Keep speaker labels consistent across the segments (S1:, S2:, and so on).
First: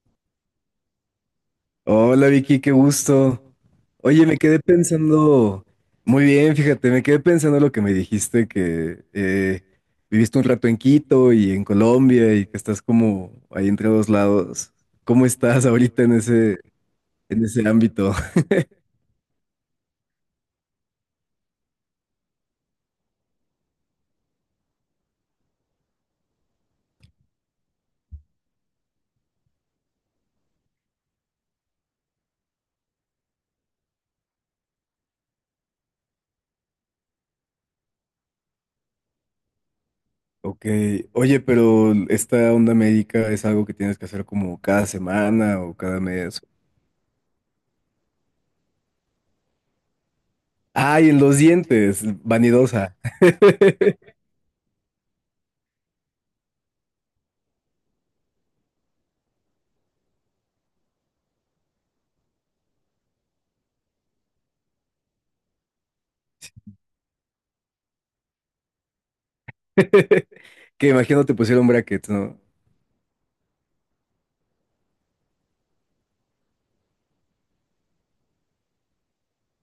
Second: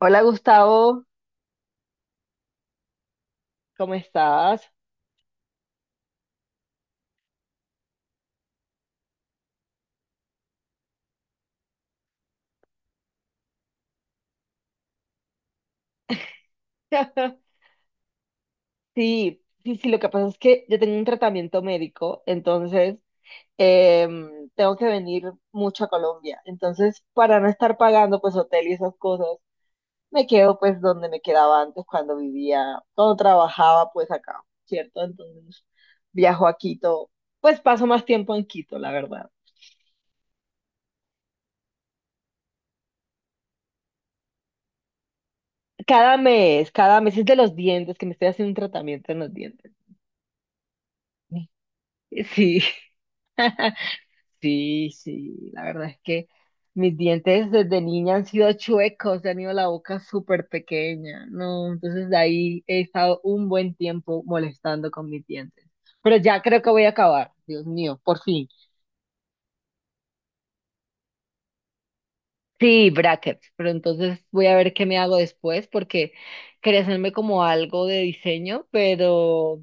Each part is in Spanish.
S1: Hola Gustavo,
S2: Hola Vicky, qué gusto.
S1: ¿cómo
S2: Oye, me quedé
S1: estás?
S2: pensando, muy bien, fíjate, me quedé pensando lo que me dijiste, que viviste un rato en Quito y en Colombia y que estás como ahí entre dos lados. ¿Cómo estás ahorita en ese, en ese ámbito?
S1: Sí, sí, sí, lo que pasa es que yo tengo un tratamiento médico, entonces tengo que venir mucho a Colombia. Entonces, para no estar pagando pues hotel y esas cosas, me quedo pues donde me quedaba antes cuando vivía, cuando trabajaba pues acá, ¿cierto? Entonces viajo a Quito, pues paso más tiempo en Quito, la verdad.
S2: Ok, oye, pero esta onda médica es algo que tienes que hacer como cada semana o cada mes.
S1: Cada mes es de los dientes, que me estoy haciendo un tratamiento en los dientes.
S2: Ay, en los dientes,
S1: Sí.
S2: vanidosa.
S1: Sí, sí, la verdad es que mis dientes desde niña han sido chuecos, he tenido la boca súper pequeña, ¿no? Entonces de ahí he estado un buen tiempo molestando con mis dientes. Pero ya creo que voy a acabar, Dios mío, por fin.
S2: Que imagino te pusieron brackets, ¿no?
S1: Sí, brackets, pero entonces voy a ver qué me hago después porque quería hacerme como algo de diseño, pero,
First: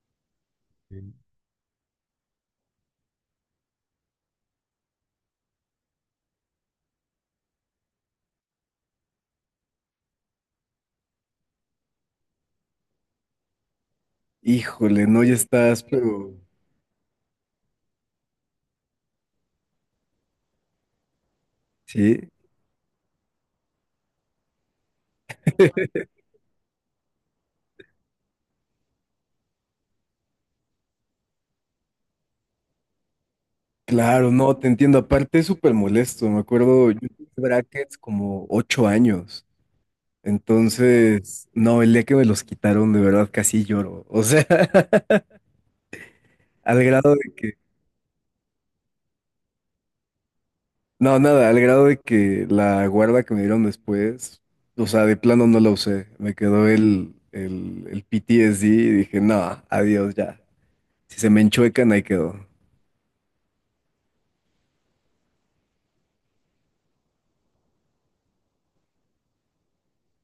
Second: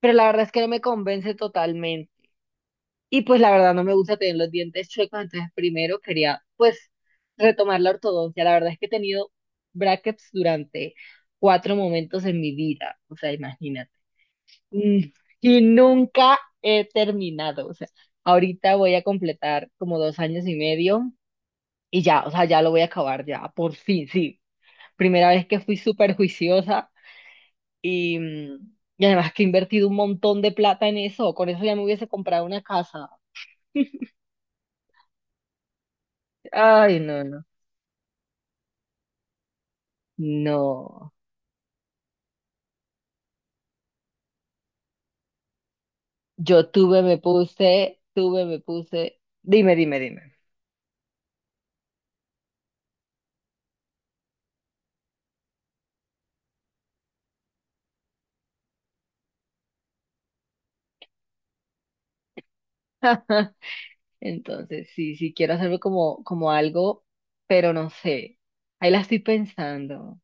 S1: pero la verdad es que no me convence totalmente. Y pues la verdad no me gusta tener los dientes chuecos, entonces primero quería pues retomar la ortodoncia. La verdad es que he tenido brackets durante cuatro momentos en mi vida, o sea, imagínate. Mm,
S2: Híjole, no, ya
S1: Y
S2: estás, pero
S1: nunca he terminado, o sea, ahorita voy a completar como 2 años y medio y ya,
S2: sí,
S1: o sea, ya lo voy a acabar ya, por fin, sí. Primera vez que fui súper juiciosa y, mm, y además que he invertido un montón de plata en eso, con eso ya me hubiese comprado una casa.
S2: claro, no, te entiendo. Aparte es súper molesto, me acuerdo,
S1: Ay,
S2: yo
S1: no,
S2: tuve
S1: no.
S2: brackets como 8 años.
S1: No,
S2: Entonces, no, el día que me los quitaron, de verdad casi lloro. O sea,
S1: yo
S2: al
S1: tuve,
S2: grado
S1: me
S2: de que,
S1: puse, tuve, me puse. Dime, dime, dime.
S2: no, nada, al grado de que la guarda que me dieron después, o sea, de plano no la usé. Me quedó el PTSD y dije, no, adiós ya. Si se me enchuecan, ahí quedó.
S1: Entonces, sí, sí quiero hacerlo como algo, pero no sé. Ahí la estoy pensando.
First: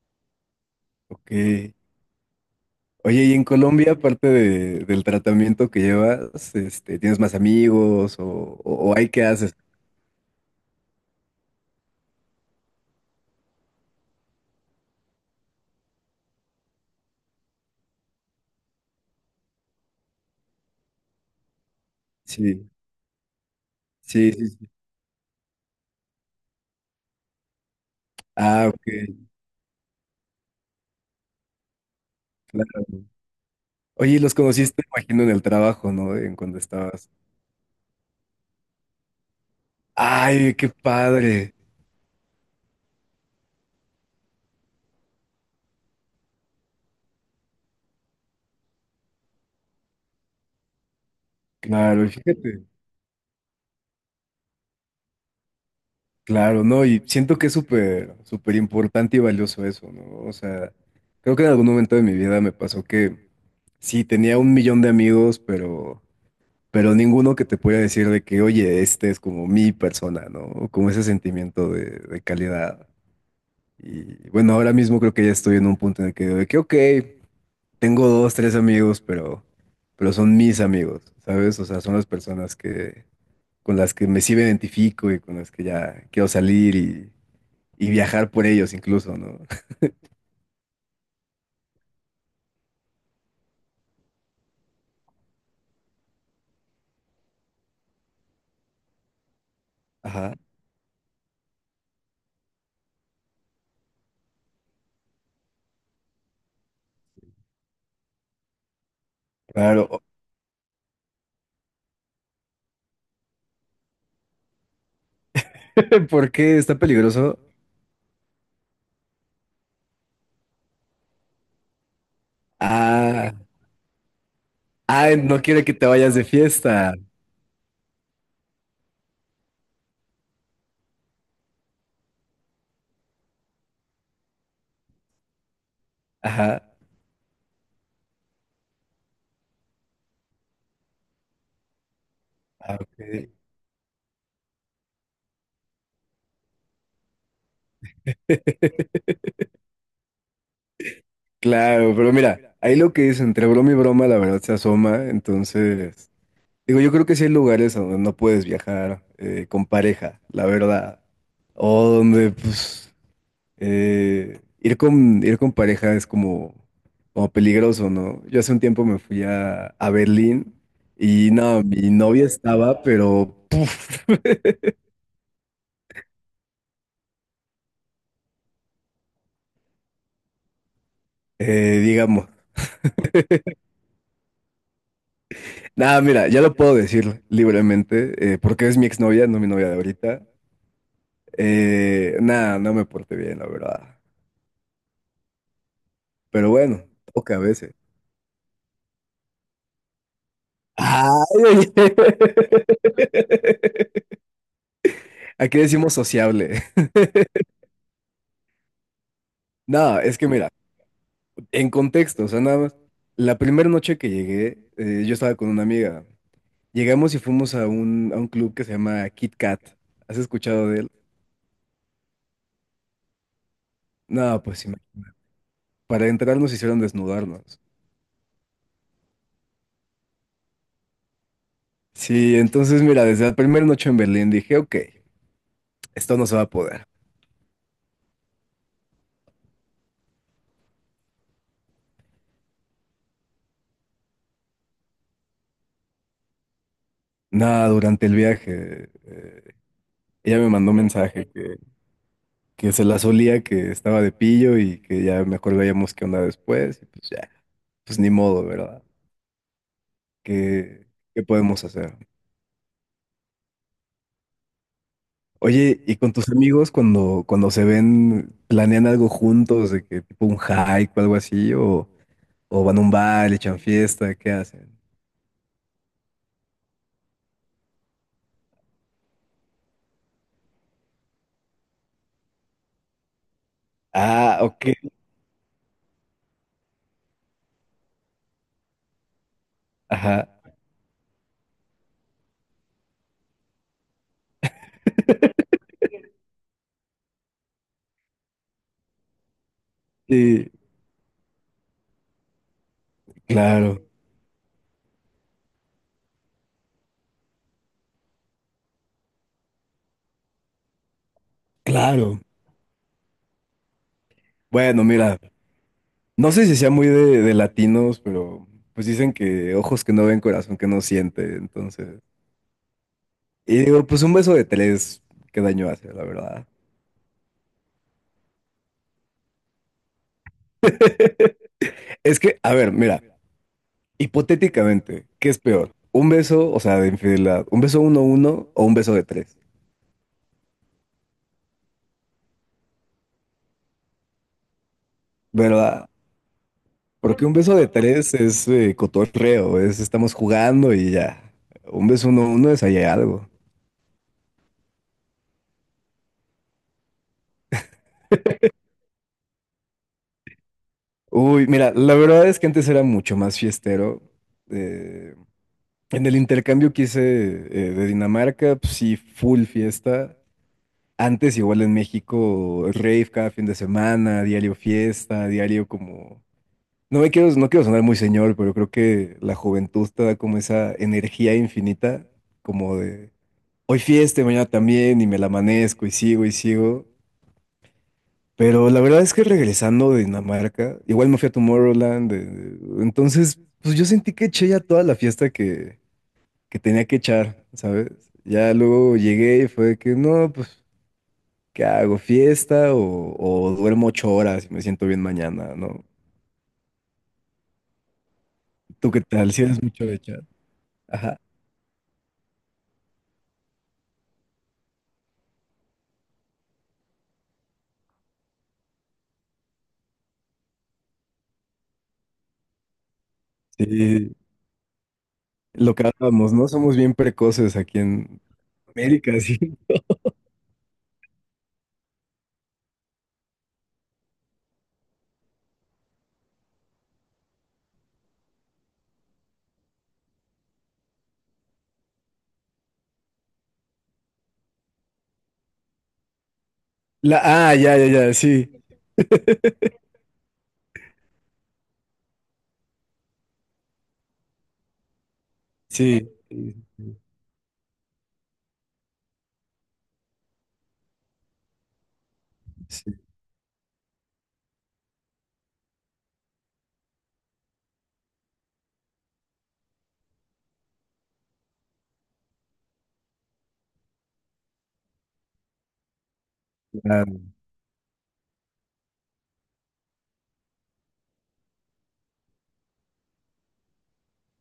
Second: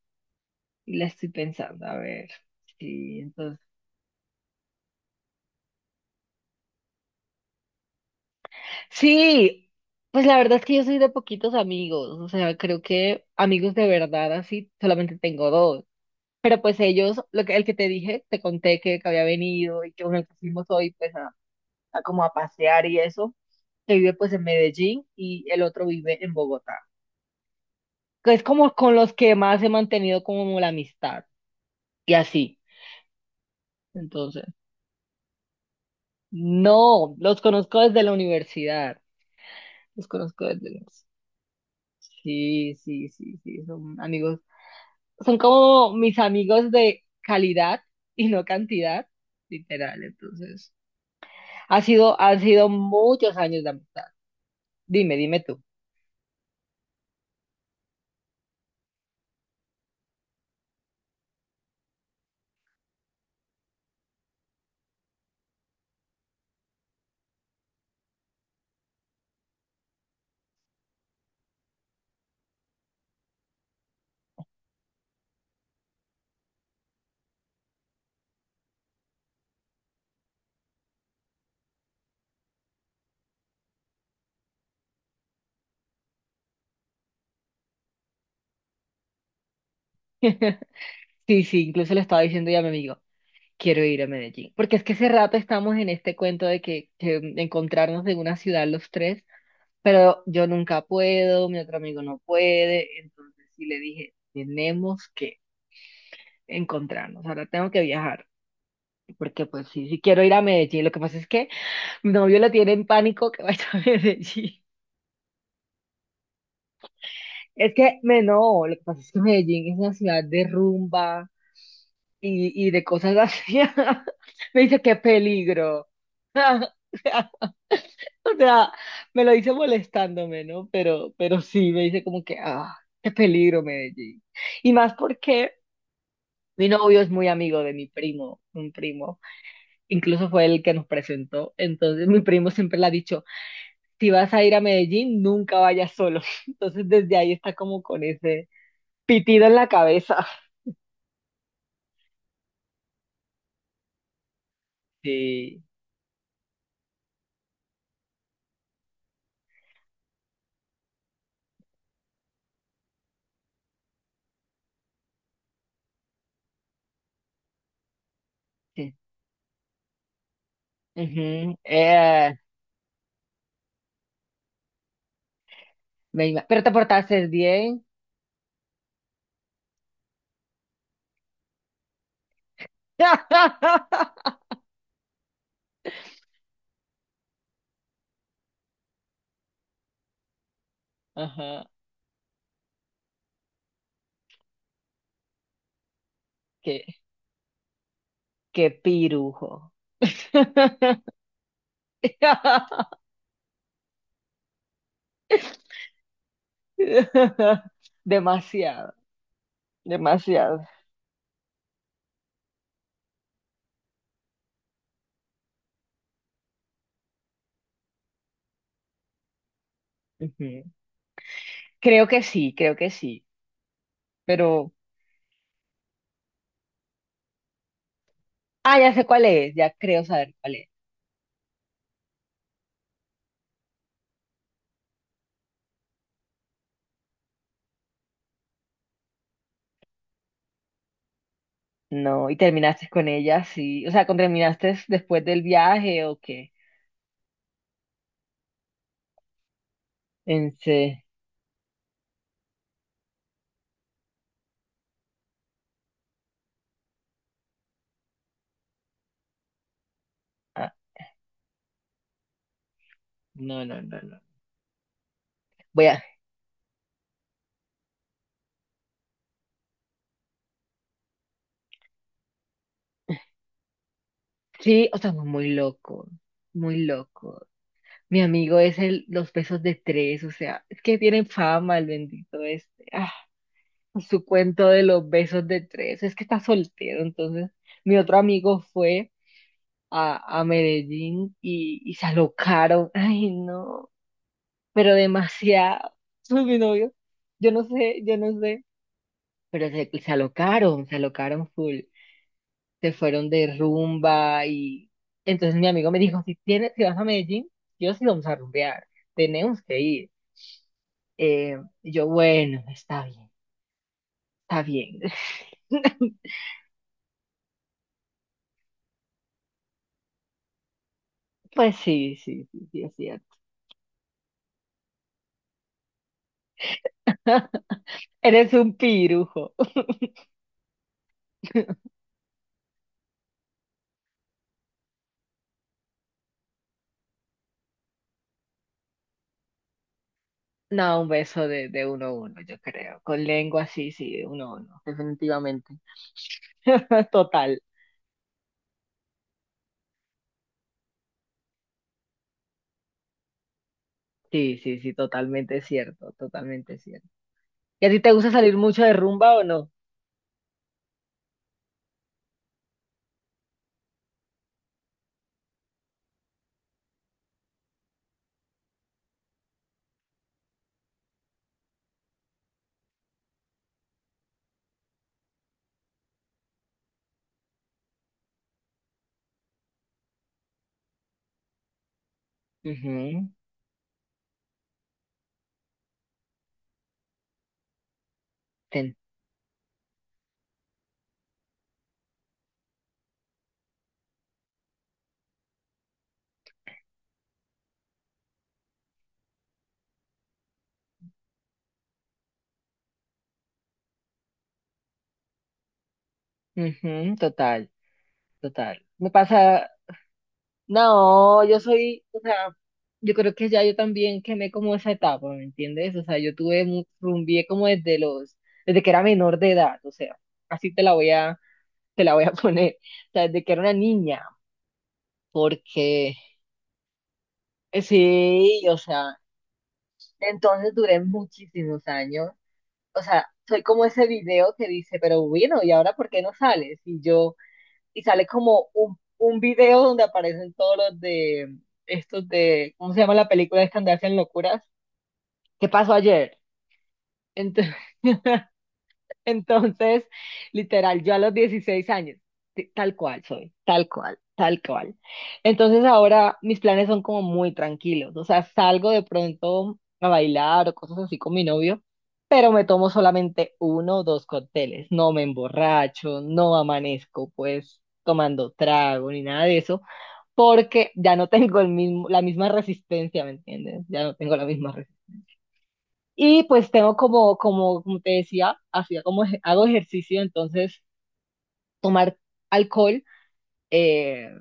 S1: Y la estoy
S2: Ok.
S1: pensando, a ver. Sí,
S2: Oye, y en
S1: entonces.
S2: Colombia, aparte del tratamiento que llevas, este, ¿tienes más amigos o hay qué haces?
S1: Sí, pues la verdad es que yo soy de poquitos amigos. O sea, creo que amigos de verdad así solamente tengo dos. Pero pues ellos, lo que, el que te dije, te conté que, había venido y que uno que fuimos hoy, pues. A como a
S2: Sí,
S1: pasear y eso, que vive pues
S2: sí,
S1: en
S2: sí, sí.
S1: Medellín y el otro vive en Bogotá, que es
S2: Ah,
S1: como
S2: ok,
S1: con los que más he mantenido como la amistad y así.
S2: claro. Oye, y los
S1: Entonces,
S2: conociste, imagino, en el trabajo, ¿no? En cuando estabas.
S1: no, los conozco desde la universidad, los conozco
S2: Ay,
S1: desde
S2: qué
S1: la universidad.
S2: padre.
S1: Sí, sí, sí, sí, son amigos, son como mis amigos de calidad y no cantidad, literal, entonces. Ha
S2: Claro, y
S1: sido, han
S2: fíjate.
S1: sido muchos años de amistad. Dime, dime tú.
S2: Claro, no, y siento que es súper, súper importante y valioso eso, ¿no? O sea, creo que en algún momento de mi vida me pasó que sí, tenía un millón de amigos, pero ninguno que te pueda decir de que, oye, este es como mi persona, ¿no? O como ese sentimiento de calidad. Y bueno, ahora mismo creo que ya estoy en un punto en el que digo de que, ok, tengo dos, tres amigos, pero son mis amigos, ¿sabes? O sea, son las personas que, con las que me sí me identifico y con las que ya quiero salir y viajar por ellos incluso, ¿no?
S1: Sí, sí, incluso le estaba diciendo ya a mi amigo. Quiero ir a Medellín, porque es que hace rato estamos en este cuento de que, encontrarnos en una ciudad los tres, pero
S2: Ajá,
S1: yo nunca puedo, mi otro amigo no puede, entonces sí le dije, tenemos que encontrarnos, ahora tengo que viajar, porque pues sí, sí
S2: claro.
S1: quiero ir a Medellín, lo que pasa es que mi novio le tiene en pánico que vaya a Medellín.
S2: ¿Por qué está peligroso?
S1: Es que, no, lo que pasa es que Medellín es una ciudad de rumba y de cosas
S2: Ah,
S1: así. Me dice, qué
S2: ah, no quiere que te
S1: peligro.
S2: vayas de fiesta.
S1: O sea, me lo dice molestándome, ¿no? Pero sí, me dice como que, ah, qué peligro Medellín. Y más porque mi
S2: Ajá.
S1: novio es muy amigo de mi primo, un primo, incluso fue el que nos presentó. Entonces mi primo siempre
S2: Ah,
S1: le ha dicho,
S2: ok.
S1: si vas a ir a Medellín, nunca vayas solo. Entonces desde ahí está como con ese pitido en la cabeza.
S2: Claro, pero mira, ahí lo que dicen, entre broma y broma, la verdad se asoma.
S1: Sí,
S2: Entonces, digo, yo creo que sí hay lugares a donde no puedes viajar con pareja, la verdad. O donde, pues, ir con pareja es como peligroso, ¿no? Yo hace un tiempo
S1: sí.
S2: me fui a Berlín y
S1: Ujú.
S2: no, mi novia
S1: Eh,
S2: estaba, pero, puf,
S1: me ima- pero te portaste bien.
S2: digamos. Nada, mira, ya lo puedo decir libremente, porque es mi exnovia, no mi novia de ahorita.
S1: Ajá,
S2: Nada, no me porté bien, la verdad. Pero bueno,
S1: qué,
S2: toca a veces.
S1: qué pirujo.
S2: Ay, oye. Aquí decimos sociable.
S1: Demasiado,
S2: No, es que mira,
S1: demasiado.
S2: en contexto, o sea, nada más. La primera noche que llegué, yo estaba con una amiga. Llegamos y fuimos a un club que se llama Kit Kat. ¿Has
S1: Ujú.
S2: escuchado de él?
S1: Creo que sí, creo que sí.
S2: No, pues sí,
S1: Pero,
S2: imagínate. Para entrar nos hicieron desnudarnos.
S1: ya sé cuál es, ya creo saber cuál es.
S2: Sí, entonces mira, desde la primera noche en Berlín dije, ok, esto no se va a poder.
S1: No, y terminaste con ella, sí. O sea, ¿con terminaste después del viaje o qué?
S2: Nada, durante el viaje. Ella me
S1: En
S2: mandó un
S1: se-
S2: mensaje que se la solía, que estaba de pillo y que ya mejor veíamos qué onda después. Y pues ya, pues ni modo, ¿verdad?
S1: ah,
S2: ¿Qué, qué podemos hacer?
S1: no, no, no, no.
S2: Oye,
S1: Voy
S2: ¿y
S1: a.
S2: con tus amigos cuando, cuando se ven, planean algo juntos, de que tipo un hike o algo así? ¿O van a un bar, le echan fiesta? ¿Qué hacen?
S1: Sí, o sea, muy loco, muy loco. Mi amigo es los besos de tres, o sea, es que tienen fama el bendito este. Ah, su
S2: Ah,
S1: cuento
S2: ok.
S1: de los besos de tres. Es que está soltero, entonces mi otro amigo fue
S2: Ajá.
S1: a Medellín y se alocaron. Ay, no, pero demasiado. Mi novio, yo no sé, pero se
S2: Sí,
S1: alocaron, se alocaron full. Se fueron de
S2: claro,
S1: rumba y entonces mi amigo me dijo, si vas a Medellín, yo sí vamos a rumbear, tenemos que ir. Y yo,
S2: claro.
S1: bueno, está bien, está
S2: Bueno,
S1: bien.
S2: mira. No sé si sea muy de latinos, pero pues dicen que ojos que no ven, corazón que no siente,
S1: Pues
S2: entonces.
S1: sí, sí, sí, sí, es cierto.
S2: Y digo, pues un beso de tres, qué daño hace, la verdad.
S1: Eres un pirujo.
S2: Es que, a ver, mira, hipotéticamente, ¿qué es peor? ¿Un beso, o sea, de infidelidad? ¿Un beso uno uno o un beso de tres?
S1: No, un beso de uno a uno, yo creo. Con lengua, sí, sí, de uno a uno, definitivamente.
S2: ¿Verdad? Porque un beso
S1: Total.
S2: de tres es cotorreo, es estamos jugando y ya. Un beso uno uno es ahí algo.
S1: Sí, sí, sí, totalmente cierto, totalmente cierto. ¿Y a ti te gusta salir mucho de rumba o no?
S2: Uy, mira, la verdad es que antes era mucho más fiestero. eh, En el intercambio que hice de Dinamarca, pues sí, full fiesta. Antes igual en México, rave cada fin de semana, diario fiesta, diario como. No quiero sonar muy señor, pero creo que la juventud te da como esa energía infinita, como de
S1: Ujú,
S2: hoy fiesta, y mañana también, y me la amanezco, y sigo, y sigo. Pero la
S1: ten-
S2: verdad es que regresando de Dinamarca, igual me fui a Tomorrowland, entonces, pues yo sentí que eché ya toda la fiesta que tenía que echar, ¿sabes? Ya luego llegué y fue que, no, pues, ¿qué hago? ¿Fiesta o duermo 8 horas y me siento bien mañana, ¿no?
S1: ujú, total, total.
S2: ¿Tú qué
S1: Me
S2: tal? Si eres
S1: pasa,
S2: mucho de echar. Ajá.
S1: no, yo soy, o sea, yo creo que ya yo también quemé como esa etapa, ¿me entiendes? O sea, yo tuve, rumbié como desde que era menor de edad, o sea, así te la voy a poner, o sea, desde que era una
S2: Sí,
S1: niña,
S2: lo que
S1: porque
S2: hablábamos, ¿no? Somos bien precoces aquí en
S1: sí, o
S2: América,
S1: sea,
S2: sí.
S1: entonces duré muchísimos años, o sea, soy como ese video que dice, pero bueno, ¿y ahora por qué no sales? Y yo, y sale como un video donde aparecen todos los de, estos de, ¿cómo se llama la película de Escandalcia en Locuras? ¿Qué pasó ayer?
S2: Ah,
S1: Entonces,
S2: ya, ya, ya, sí.
S1: entonces, literal, yo a los 16 años, tal cual soy, tal cual, tal cual. Entonces
S2: Sí.
S1: ahora mis planes son como muy tranquilos, o sea, salgo de pronto a bailar o cosas así con mi novio, pero me tomo
S2: Sí,
S1: solamente uno o dos cócteles, no me emborracho, no amanezco pues tomando trago ni nada de eso, porque ya no tengo la misma resistencia, ¿me entiendes? Ya no tengo la misma resistencia. Y pues tengo
S2: claro.
S1: como te decía, hago ejercicio, entonces tomar alcohol eh,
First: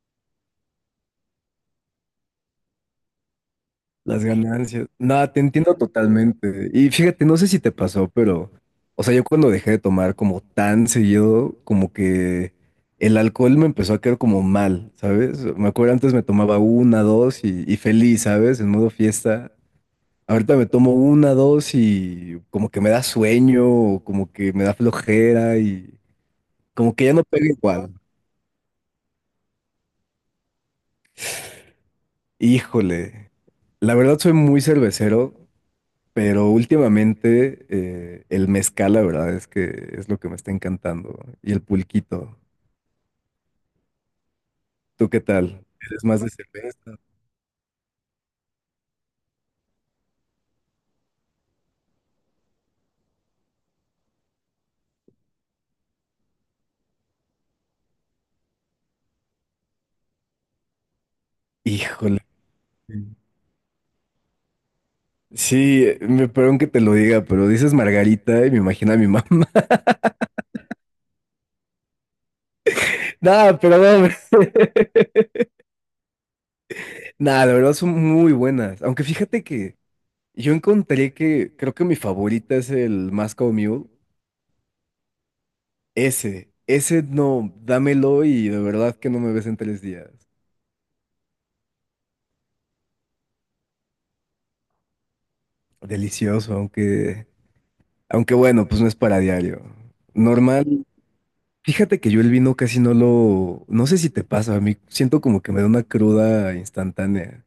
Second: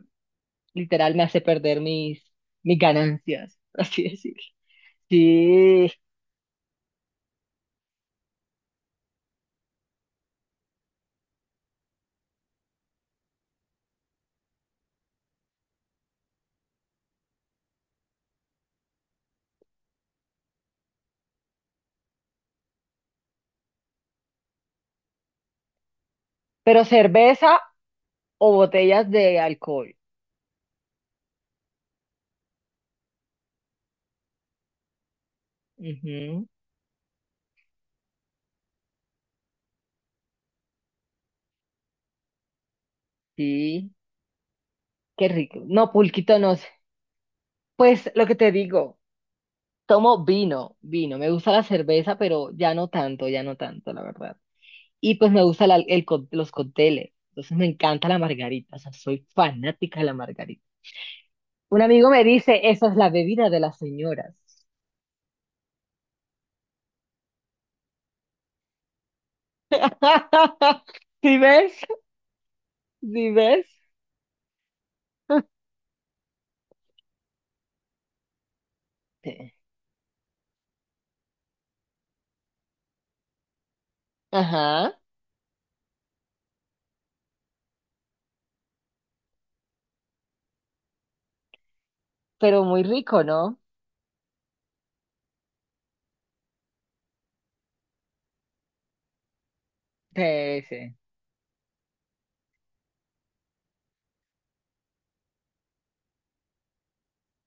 S1: literal me hace perder mis ganancias, por así
S2: Las
S1: decirlo.
S2: ganancias. Nada, te entiendo
S1: Sí,
S2: totalmente. Y fíjate, no sé si te pasó, pero, o sea, yo cuando dejé de tomar como tan seguido, como que el alcohol me empezó a caer como mal, ¿sabes? Me acuerdo antes me tomaba una, dos y feliz, ¿sabes? En modo fiesta. Ahorita me tomo una, dos y como que me da sueño, o como que me da flojera y
S1: pero
S2: como que ya no pega
S1: cerveza
S2: igual.
S1: o botellas de alcohol.
S2: Híjole. La verdad soy muy cervecero.
S1: Ujú.
S2: Pero últimamente el mezcal, la verdad es que es lo que me está encantando. Y el pulquito.
S1: Sí,
S2: ¿Tú qué
S1: qué rico.
S2: tal?
S1: No,
S2: ¿Eres más de
S1: pulquito no sé.
S2: cerveza?
S1: Pues lo que te digo, tomo vino, vino. Me gusta la cerveza, pero ya no tanto, la verdad. Y pues me gusta los cócteles. Entonces me encanta la margarita, o sea, soy fanática de la margarita. Un amigo
S2: Híjole.
S1: me dice, esa es la bebida de las señoras.
S2: Sí, me perdón que te lo diga, pero dices Margarita y me imagino a mi mamá.
S1: ¿Sí ves? ¿Sí
S2: Nada,
S1: ves?
S2: pero no, hombre. Nada, la verdad son muy buenas. Aunque fíjate
S1: Sí.
S2: que yo encontré que creo que mi favorita es el Moscow Mule.
S1: Ajá,
S2: Ese no, dámelo y de verdad que no me ves en 3 días.
S1: pero muy rico, ¿no?
S2: Delicioso, aunque. Aunque bueno, pues no es para diario.
S1: Sí,
S2: Normal.
S1: sí.
S2: Fíjate que yo el vino casi No sé si te pasa, a mí siento como que me da una cruda instantánea.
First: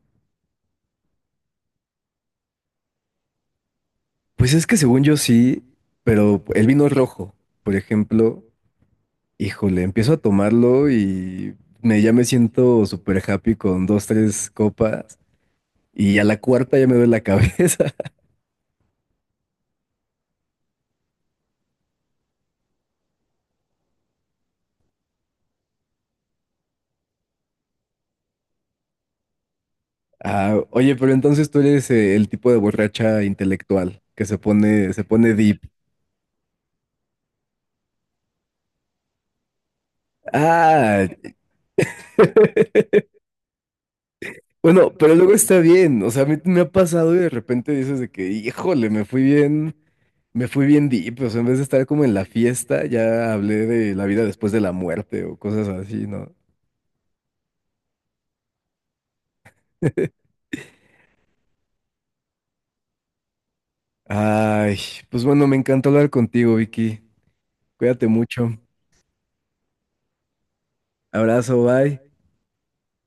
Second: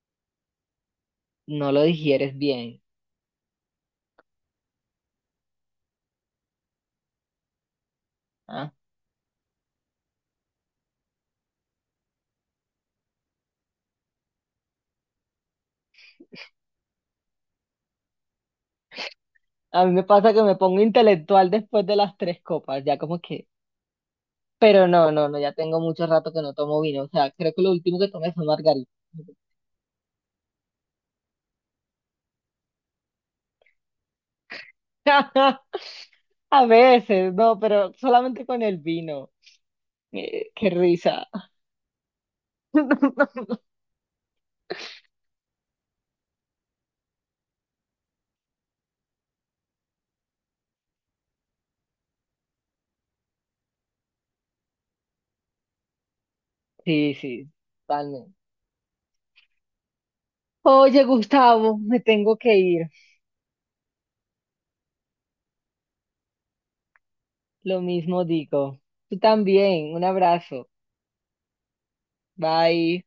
S1: No lo digieres bien.
S2: Pues es que según yo sí, pero el vino rojo, por ejemplo,
S1: ¿Ah?
S2: híjole, empiezo a tomarlo y ya me siento súper happy con dos, tres copas y a la cuarta ya me duele la cabeza.
S1: A mí me pasa que me pongo intelectual después de las tres copas, ya como que. Pero no, no, no, ya tengo mucho rato que no tomo vino. O sea, creo que lo último que tomé fue margarita.
S2: Ah, oye, pero entonces tú eres el tipo de borracha intelectual que se pone deep.
S1: A veces, no, pero solamente con el vino. Qué
S2: Ah,
S1: risa.
S2: Bueno, pero luego está bien, o sea, a mí me ha pasado y de repente dices de que, híjole, me fui bien deep, o sea, en vez de estar como en la fiesta, ya hablé de la vida después de la muerte o cosas así, ¿no?
S1: Sí, sí, totalmente. Oye, Gustavo, me tengo que ir.
S2: Ay, pues bueno, me encantó hablar contigo, Vicky.
S1: Lo
S2: Cuídate
S1: mismo
S2: mucho.
S1: digo. Tú también. Un abrazo.
S2: Abrazo, bye.
S1: Bye.